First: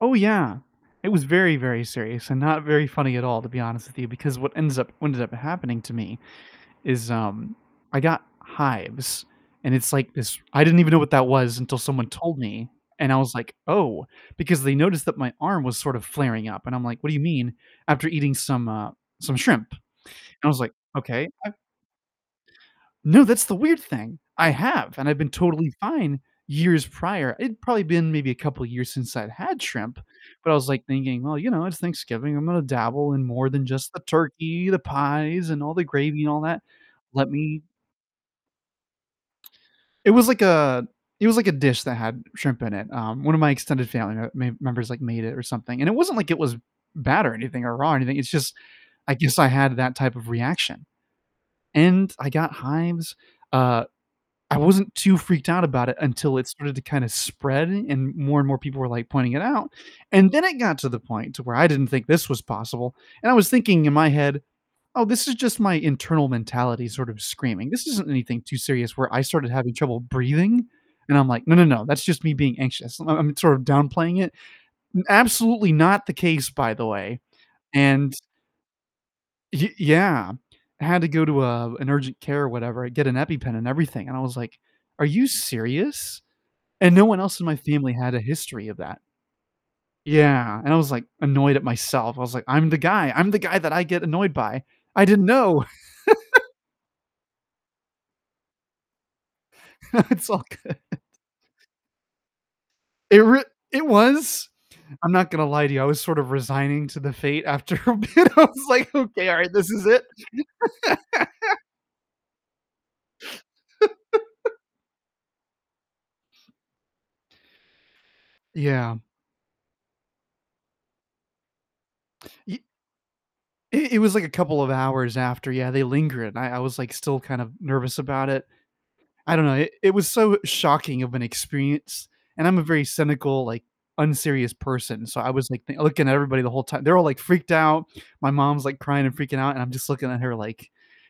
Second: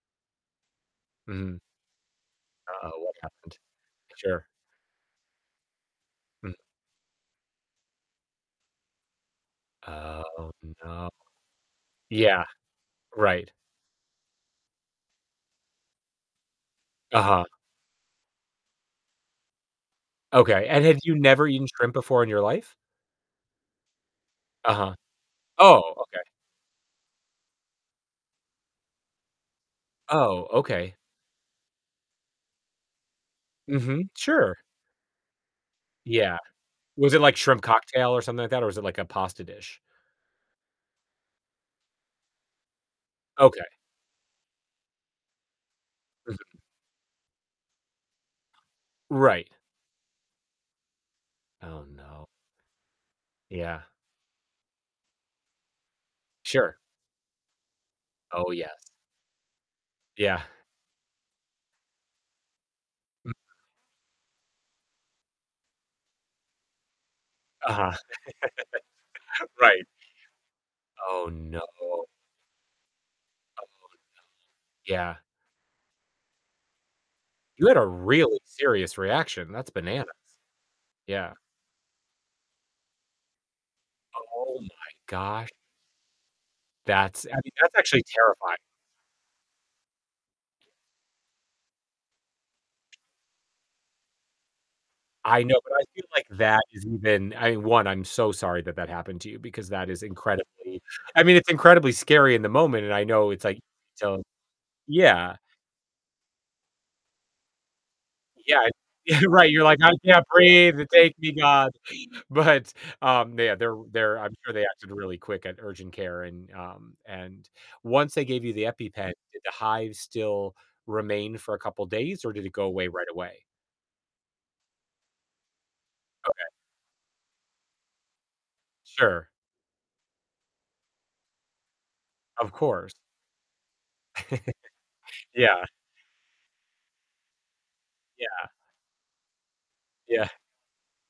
Oh, yeah, it was very Mhm. very serious, and not very Uh-oh, what funny at all, to happened? be honest with you, because Sure. what ends up ended up happening to me Mm. is, um, I got hives, and it's like this Oh, I didn't even know no. what that was until someone told Yeah, me, and I was right. like, "Oh," because they noticed that my arm was sort of flaring up, and I'm like, "What do you Uh-huh. mean?" After eating some, uh, some shrimp, and I was Okay, like, and had you "Okay, never I've" eaten shrimp before in your life? No, that's the weird thing, I Uh-huh, have, and I've been totally oh, okay. fine years prior. It'd probably been maybe a couple years since I'd had shrimp, Oh, but, I was, like, okay. thinking, "Well, you know, it's Thanksgiving, I'm gonna dabble in more than just the Mhm, sure. turkey, the pies, and all the gravy, and Yeah, all that. was it Let like shrimp me" cocktail, or something like that, or was it like a pasta dish? It was like a it was like a dish that had shrimp in it, um, one of my Okay. extended family m ma members, like, made it or something. And it wasn't like Mm. it was bad or anything, or raw or anything, it's just I guess I Right. had that type of reaction. Oh And no. I got hives, Yeah. uh, I wasn't too freaked out about it until it started Sure. to kind of spread and more, and Oh, more people were, yes. like, pointing it out. And Yeah. then it got to the point to where I didn't think this was possible, and Mm I was thinking in my head, "Oh, this is just my internal mentality sort of screaming. This Uh-huh. isn't anything too serious," where I started having Right. trouble breathing, and Oh, I'm like, "No, no. no, no, Oh that's no, just me being anxious." I'm sort of downplaying it, yeah. absolutely not the case, by the way, You had a and really serious reaction. That's Y bananas, yeah, I had to go yeah. to a, uh, an urgent care or whatever. I get an EpiPen and everything, and I was Oh, like, my "Are you gosh. serious?" And no one That's I else in mean, my that's family actually had a terrifying. history of that. Yeah, and I was, like, annoyed at myself. I was like, "I'm the guy, I'm the guy that I get annoyed by." I didn't I know, know. but I feel like that is even I mean 1, I'm so sorry that that happened to you because that is It's all good. incredibly I mean, it's incredibly scary in the moment, and I It know rea it's like it so, was I'm not yeah. gonna lie to you, I was sort of resigning to the fate after a bit, I Yeah, was an like, "Okay, all right, right, you're this like, is "I it." can't breathe, take me, god." But, um, yeah, they're, they're I'm sure they acted really quick at urgent care, and, um and once they gave you the Yeah. EpiPen, did the hives still remain for a couple of days, or did it Ye go away right away? It it was like a couple of hours after, yeah, they linger, and Okay. I I was, like, still kind of nervous about it. Sure. I don't know. It it was so, shocking of an experience, and Of I'm a very course. cynical, like, unserious person, so, I was, Yeah. like, th looking at everybody the whole time. They're all, like, freaked out, my Yeah. mom's, like, crying, and freaking out, and I'm just looking at Yeah. her like,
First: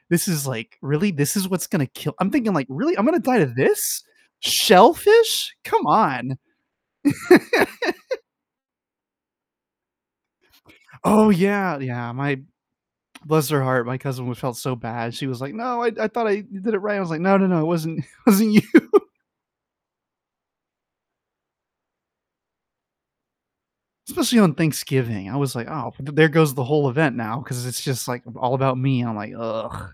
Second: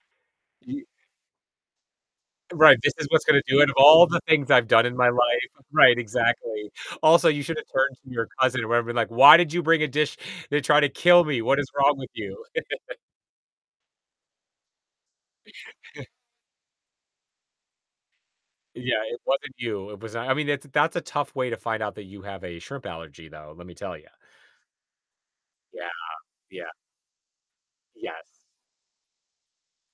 "This is like You really? This is what's gonna kill" I'm thinking like, Right, "This "Really, I'm is gonna what's die gonna to do it of this? all the things I've done in my life." Shellfish? Come Right, on." exactly, also, you should have turned to your cousin, or whatever and been like, "Why did you bring a dish to try to kill Oh, me? What is yeah, wrong with yeah, my you?" bless her heart, my cousin felt so bad. She was like, "No, I d I thought I did it right." I was like, "No, no, no, it wasn't it wasn't you." Yeah, it wasn't you. It was I mean, that's that's a tough way to find out that you have a shrimp allergy though, let me tell ya. Especially on Thanksgiving, I was like, Yeah, "Oh, th there goes the yeah. whole event now," 'cause it's just, like, Yes. all about me and I'm like, "Ugh."